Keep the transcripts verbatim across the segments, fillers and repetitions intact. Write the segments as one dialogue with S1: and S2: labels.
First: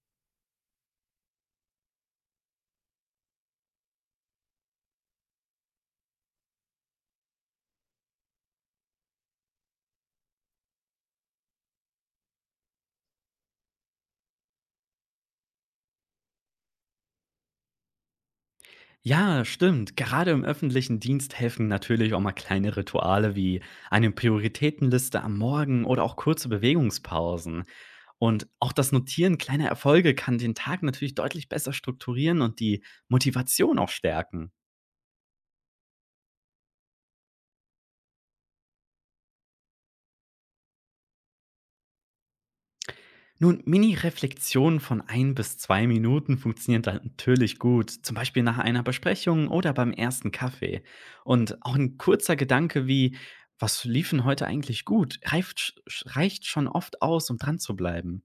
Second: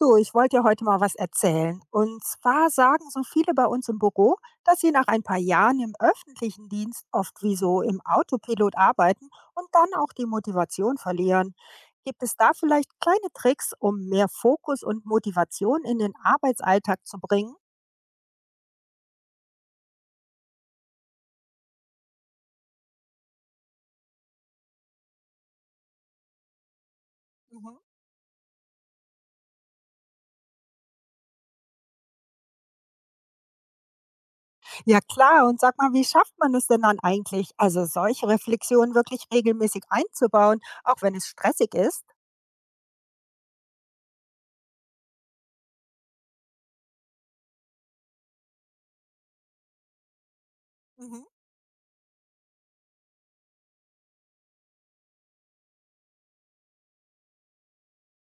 S1: Du, ich wollte dir heute mal was erzählen. Und zwar sagen so viele bei uns im Büro, dass sie nach ein paar Jahren im öffentlichen Dienst oft wie so im Autopilot arbeiten und dann auch die Motivation verlieren. Gibt es da vielleicht kleine Tricks, um mehr Fokus und Motivation in den Arbeitsalltag zu bringen?
S2: Ja, stimmt. Gerade im öffentlichen Dienst helfen natürlich auch mal kleine Rituale wie eine Prioritätenliste am Morgen oder auch kurze Bewegungspausen.
S1: Mhm.
S2: Und auch das Notieren kleiner Erfolge kann den Tag natürlich deutlich besser strukturieren und die Motivation auch stärken.
S1: Ja klar, und sag mal, wie schafft man es denn dann eigentlich, also solche Reflexionen wirklich regelmäßig einzubauen, auch wenn es stressig ist?
S2: Nun, Mini-Reflexionen von ein bis zwei Minuten funktionieren dann natürlich gut, zum Beispiel nach einer Besprechung oder beim ersten Kaffee.
S1: Mhm.
S2: Und auch ein kurzer Gedanke wie, was liefen heute eigentlich gut, reicht, sch- reicht schon oft aus, um dran zu bleiben.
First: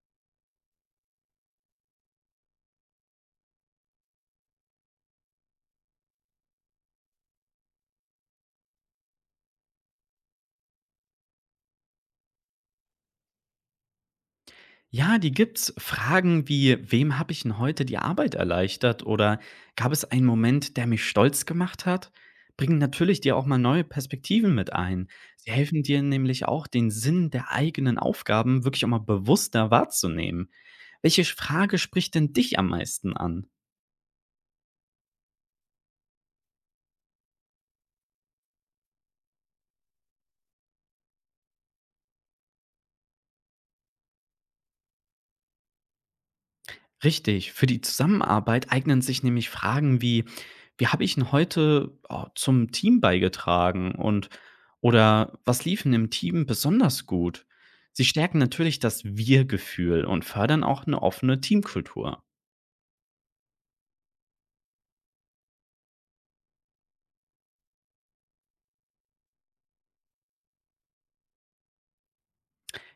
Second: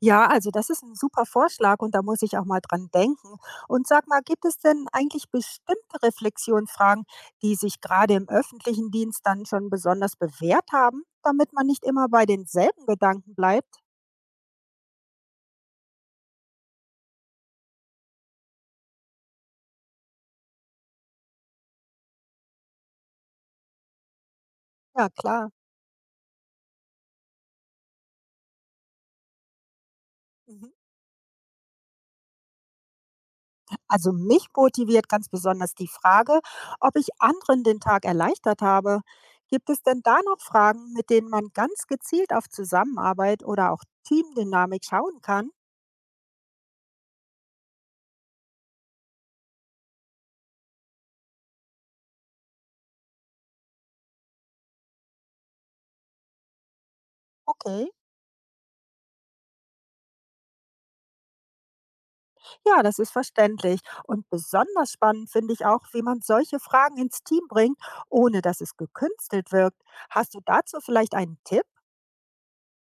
S1: Ja, also das ist ein super Vorschlag und da muss ich auch mal dran denken. Und sag mal, gibt es denn eigentlich bestimmte Reflexionsfragen, die sich gerade im öffentlichen Dienst dann schon besonders bewährt haben, damit man nicht immer bei denselben Gedanken bleibt?
S2: Ja, die gibt's. Fragen wie, wem habe ich denn heute die Arbeit erleichtert oder gab es einen Moment, der mich stolz gemacht hat, bringen natürlich dir auch mal neue Perspektiven mit ein.
S1: Ja,
S2: Sie
S1: klar.
S2: helfen dir nämlich auch, den Sinn der eigenen Aufgaben wirklich auch mal bewusster wahrzunehmen.
S1: Mhm.
S2: Welche Frage spricht denn dich am meisten an?
S1: Also mich motiviert ganz besonders die Frage, ob ich anderen den Tag erleichtert habe. Gibt es denn da noch Fragen, mit denen man ganz gezielt auf Zusammenarbeit oder auch Teamdynamik schauen kann?
S2: Richtig. Für die Zusammenarbeit eignen sich nämlich Fragen wie: „Wie habe ich 'n heute, oh, zum Team beigetragen?“ und oder „Was lief 'n im Team besonders gut?“
S1: Okay.
S2: Sie stärken natürlich das Wir-Gefühl und fördern auch eine offene Teamkultur.
S1: Ja, das ist verständlich. Und besonders spannend finde ich auch, wie man solche Fragen ins Team bringt, ohne dass es gekünstelt wirkt. Hast du dazu vielleicht einen Tipp?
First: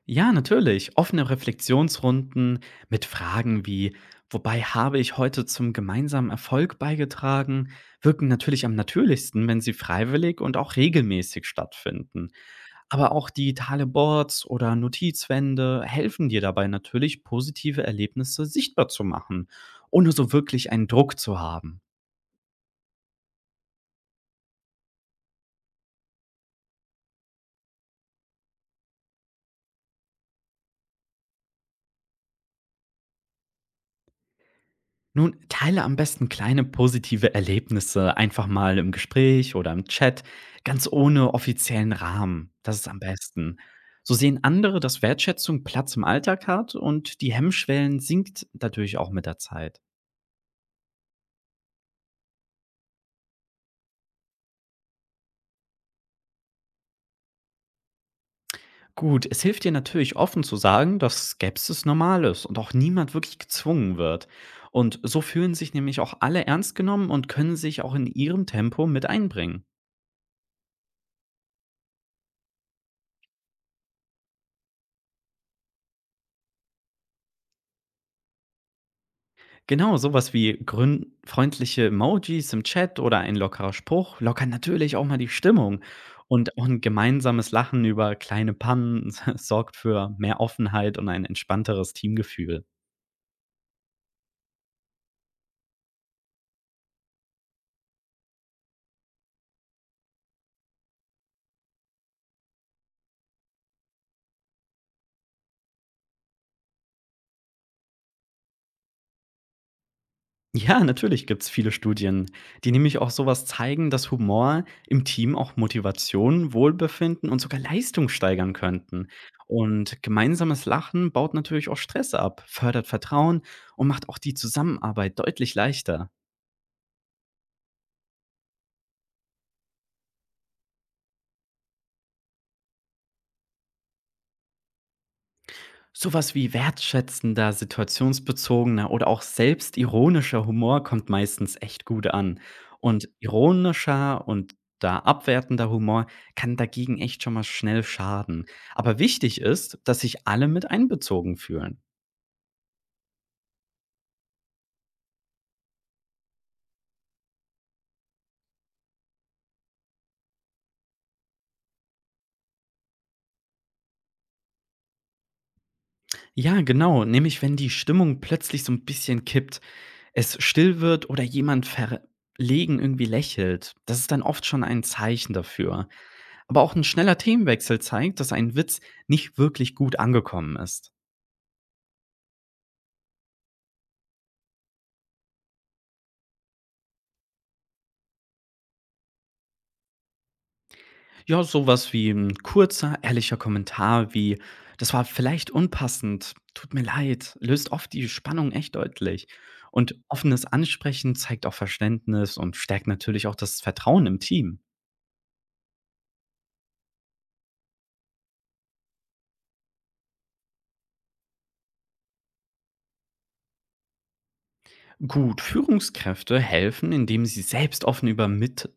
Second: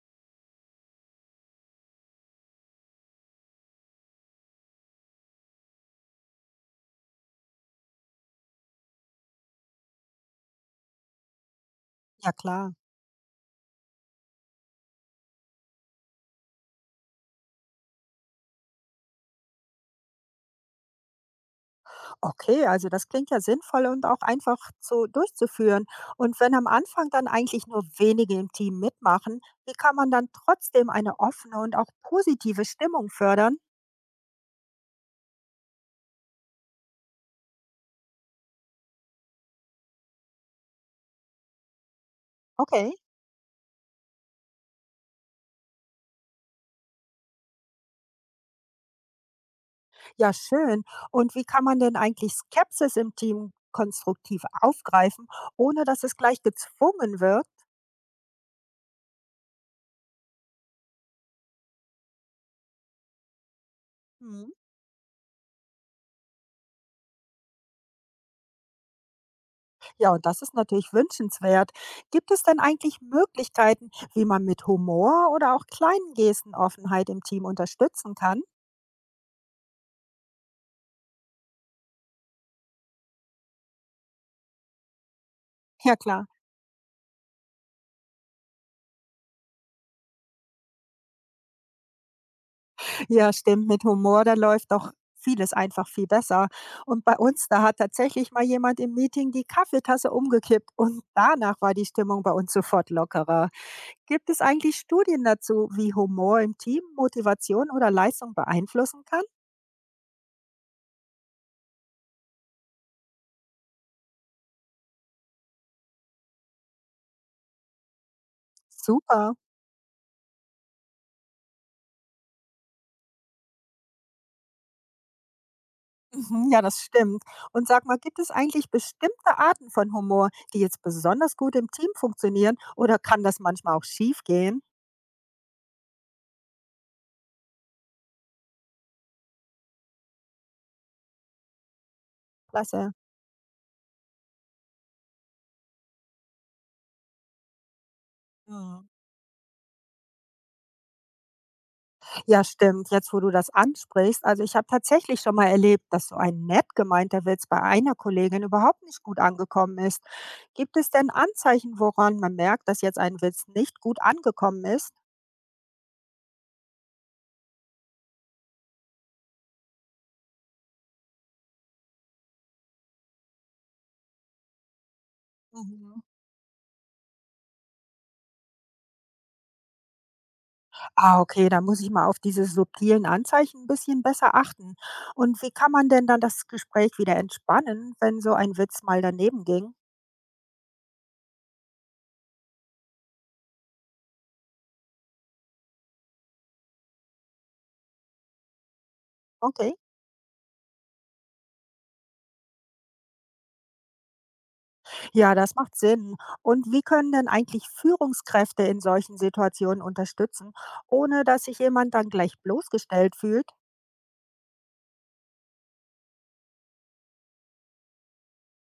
S2: Ja, natürlich. Offene Reflexionsrunden mit Fragen wie: „Wobei habe ich heute zum gemeinsamen Erfolg beigetragen?“ wirken natürlich am natürlichsten, wenn sie freiwillig und auch regelmäßig stattfinden.
S1: Ja klar.
S2: Aber auch digitale Boards oder Notizwände helfen dir dabei natürlich, positive Erlebnisse sichtbar zu machen, ohne so wirklich einen Druck zu haben.
S1: Okay, also das klingt ja sinnvoll und auch einfach zu durchzuführen. Und wenn am Anfang dann eigentlich nur wenige im Team mitmachen, wie kann man dann trotzdem eine offene und auch positive Stimmung fördern?
S2: Nun, teile am besten kleine positive Erlebnisse einfach mal im Gespräch oder im Chat, ganz ohne offiziellen Rahmen. Das ist
S1: Okay,
S2: am besten. So sehen andere, dass Wertschätzung Platz im Alltag hat und die Hemmschwellen sinkt natürlich auch mit der Zeit.
S1: ja schön. Und wie kann man denn eigentlich Skepsis im Team konstruktiv aufgreifen, ohne dass es gleich gezwungen wird?
S2: Gut, es hilft dir natürlich offen zu sagen, dass Skepsis normal ist und auch niemand wirklich gezwungen wird.
S1: Mhm.
S2: Und so fühlen sich nämlich auch alle ernst genommen und können sich auch in ihrem Tempo mit einbringen.
S1: Ja, und das ist natürlich wünschenswert. Gibt es denn eigentlich Möglichkeiten, wie man mit Humor oder auch kleinen Gesten Offenheit im Team unterstützen kann?
S2: Genau, sowas wie grün- freundliche Emojis im Chat oder ein lockerer Spruch lockern natürlich auch mal die Stimmung.
S1: Ja, klar.
S2: Und auch ein gemeinsames Lachen über kleine Pannen sorgt für mehr Offenheit und ein entspannteres Teamgefühl.
S1: Ja, stimmt. Mit Humor, da läuft doch vieles einfach viel besser. Und bei uns, da hat tatsächlich mal jemand im Meeting die Kaffeetasse umgekippt und danach war die Stimmung bei uns sofort lockerer. Gibt es eigentlich Studien dazu, wie Humor im Team Motivation oder Leistung beeinflussen kann?
S2: Ja, natürlich gibt's viele Studien, die nämlich auch sowas zeigen, dass Humor im Team auch Motivation, Wohlbefinden und sogar Leistung steigern könnten.
S1: Super.
S2: Und gemeinsames Lachen baut natürlich auch Stress ab, fördert Vertrauen und macht auch die Zusammenarbeit deutlich leichter.
S1: Mhm, ja, das stimmt. Und sag mal, gibt es eigentlich bestimmte Arten von Humor, die jetzt besonders gut im Team funktionieren oder kann das manchmal auch schief gehen?
S2: Sowas wie wertschätzender, situationsbezogener oder auch selbstironischer Humor kommt meistens echt gut an.
S1: Klasse.
S2: Und ironischer und da abwertender Humor kann dagegen echt schon mal schnell schaden.
S1: Mhm.
S2: Aber wichtig ist, dass sich alle mit einbezogen fühlen.
S1: Ja, stimmt. Jetzt, wo du das ansprichst, also ich habe tatsächlich schon mal erlebt, dass so ein nett gemeinter Witz bei einer Kollegin überhaupt nicht gut angekommen ist. Gibt es denn Anzeichen, woran man merkt, dass jetzt ein Witz nicht gut angekommen ist?
S2: Ja, genau, nämlich wenn die Stimmung plötzlich so ein bisschen kippt, es still wird oder jemand verlegen irgendwie lächelt. Das ist dann oft schon ein Zeichen dafür.
S1: Mhm.
S2: Aber auch ein schneller Themenwechsel zeigt, dass ein Witz nicht wirklich gut angekommen ist.
S1: Ah, okay, da muss ich mal auf diese subtilen Anzeichen ein bisschen besser achten. Und wie kann man denn dann das Gespräch wieder entspannen, wenn so ein Witz mal daneben ging?
S2: Ja, sowas wie ein kurzer, ehrlicher Kommentar wie: „Das war vielleicht unpassend. Tut mir leid.“ löst oft die Spannung echt deutlich.
S1: Okay,
S2: Und offenes Ansprechen zeigt auch Verständnis und stärkt natürlich auch das Vertrauen im Team.
S1: ja, das macht Sinn. Und wie können denn eigentlich Führungskräfte in solchen Situationen unterstützen, ohne dass sich jemand dann gleich bloßgestellt fühlt?
S2: Gut, Führungskräfte helfen, indem sie selbst offen über mit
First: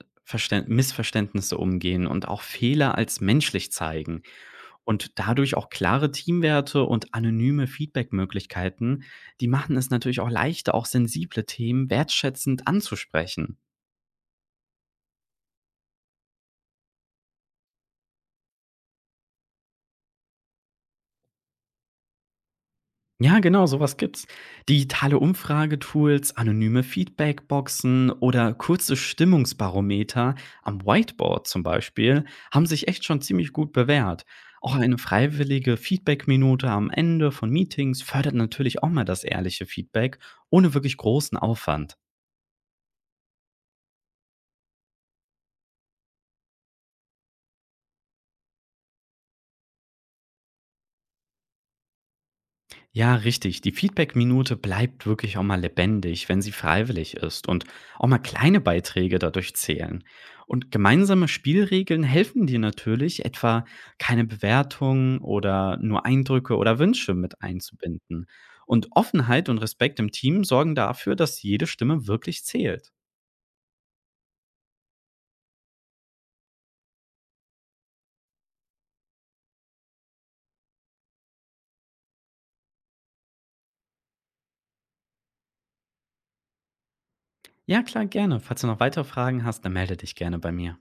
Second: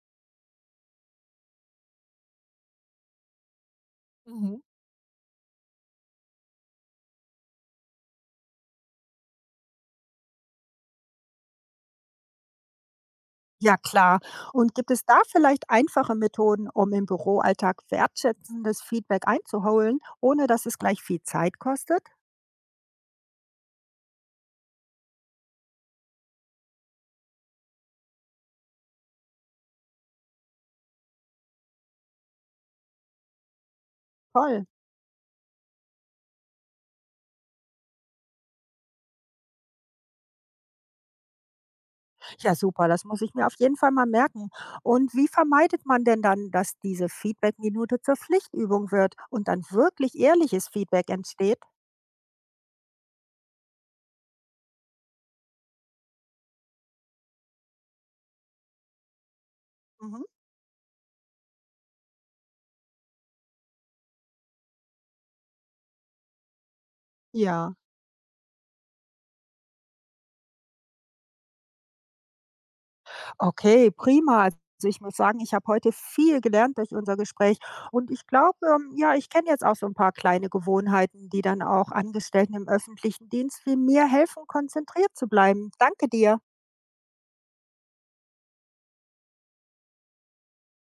S2: Missverständnisse umgehen und auch Fehler als menschlich zeigen.
S1: Mhm.
S2: Und dadurch auch klare Teamwerte und anonyme Feedbackmöglichkeiten, die machen es natürlich auch leichter, auch sensible Themen wertschätzend anzusprechen.
S1: Ja, klar. Und gibt es da vielleicht einfache Methoden, um im Büroalltag wertschätzendes Feedback einzuholen, ohne dass es gleich viel Zeit kostet?
S2: Ja, genau, sowas gibt's. Digitale Umfragetools, anonyme Feedbackboxen oder kurze Stimmungsbarometer am Whiteboard zum Beispiel haben sich echt schon ziemlich gut bewährt.
S1: Toll.
S2: Auch eine freiwillige Feedbackminute am Ende von Meetings fördert natürlich auch mal das ehrliche Feedback ohne wirklich großen Aufwand.
S1: Ja, super, das muss ich mir auf jeden Fall mal merken. Und wie vermeidet man denn dann, dass diese Feedback-Minute zur Pflichtübung wird und dann wirklich ehrliches Feedback entsteht?
S2: Ja, richtig. Die Feedback-Minute bleibt wirklich auch mal lebendig, wenn sie freiwillig ist und auch mal kleine Beiträge dadurch zählen.
S1: Mhm.
S2: Und gemeinsame Spielregeln helfen dir natürlich, etwa keine Bewertungen oder nur Eindrücke oder Wünsche mit
S1: Ja,
S2: einzubinden. Und Offenheit und Respekt im Team sorgen dafür, dass jede Stimme wirklich zählt.
S1: Okay, prima. Also ich muss sagen, ich habe heute viel gelernt durch unser Gespräch und ich glaube, ähm, ja, ich kenne jetzt auch so ein paar kleine Gewohnheiten, die dann auch Angestellten im öffentlichen Dienst wie mir helfen, konzentriert zu bleiben. Danke dir.
S2: Ja, klar, gerne. Falls du noch weitere Fragen hast, dann melde dich gerne bei mir.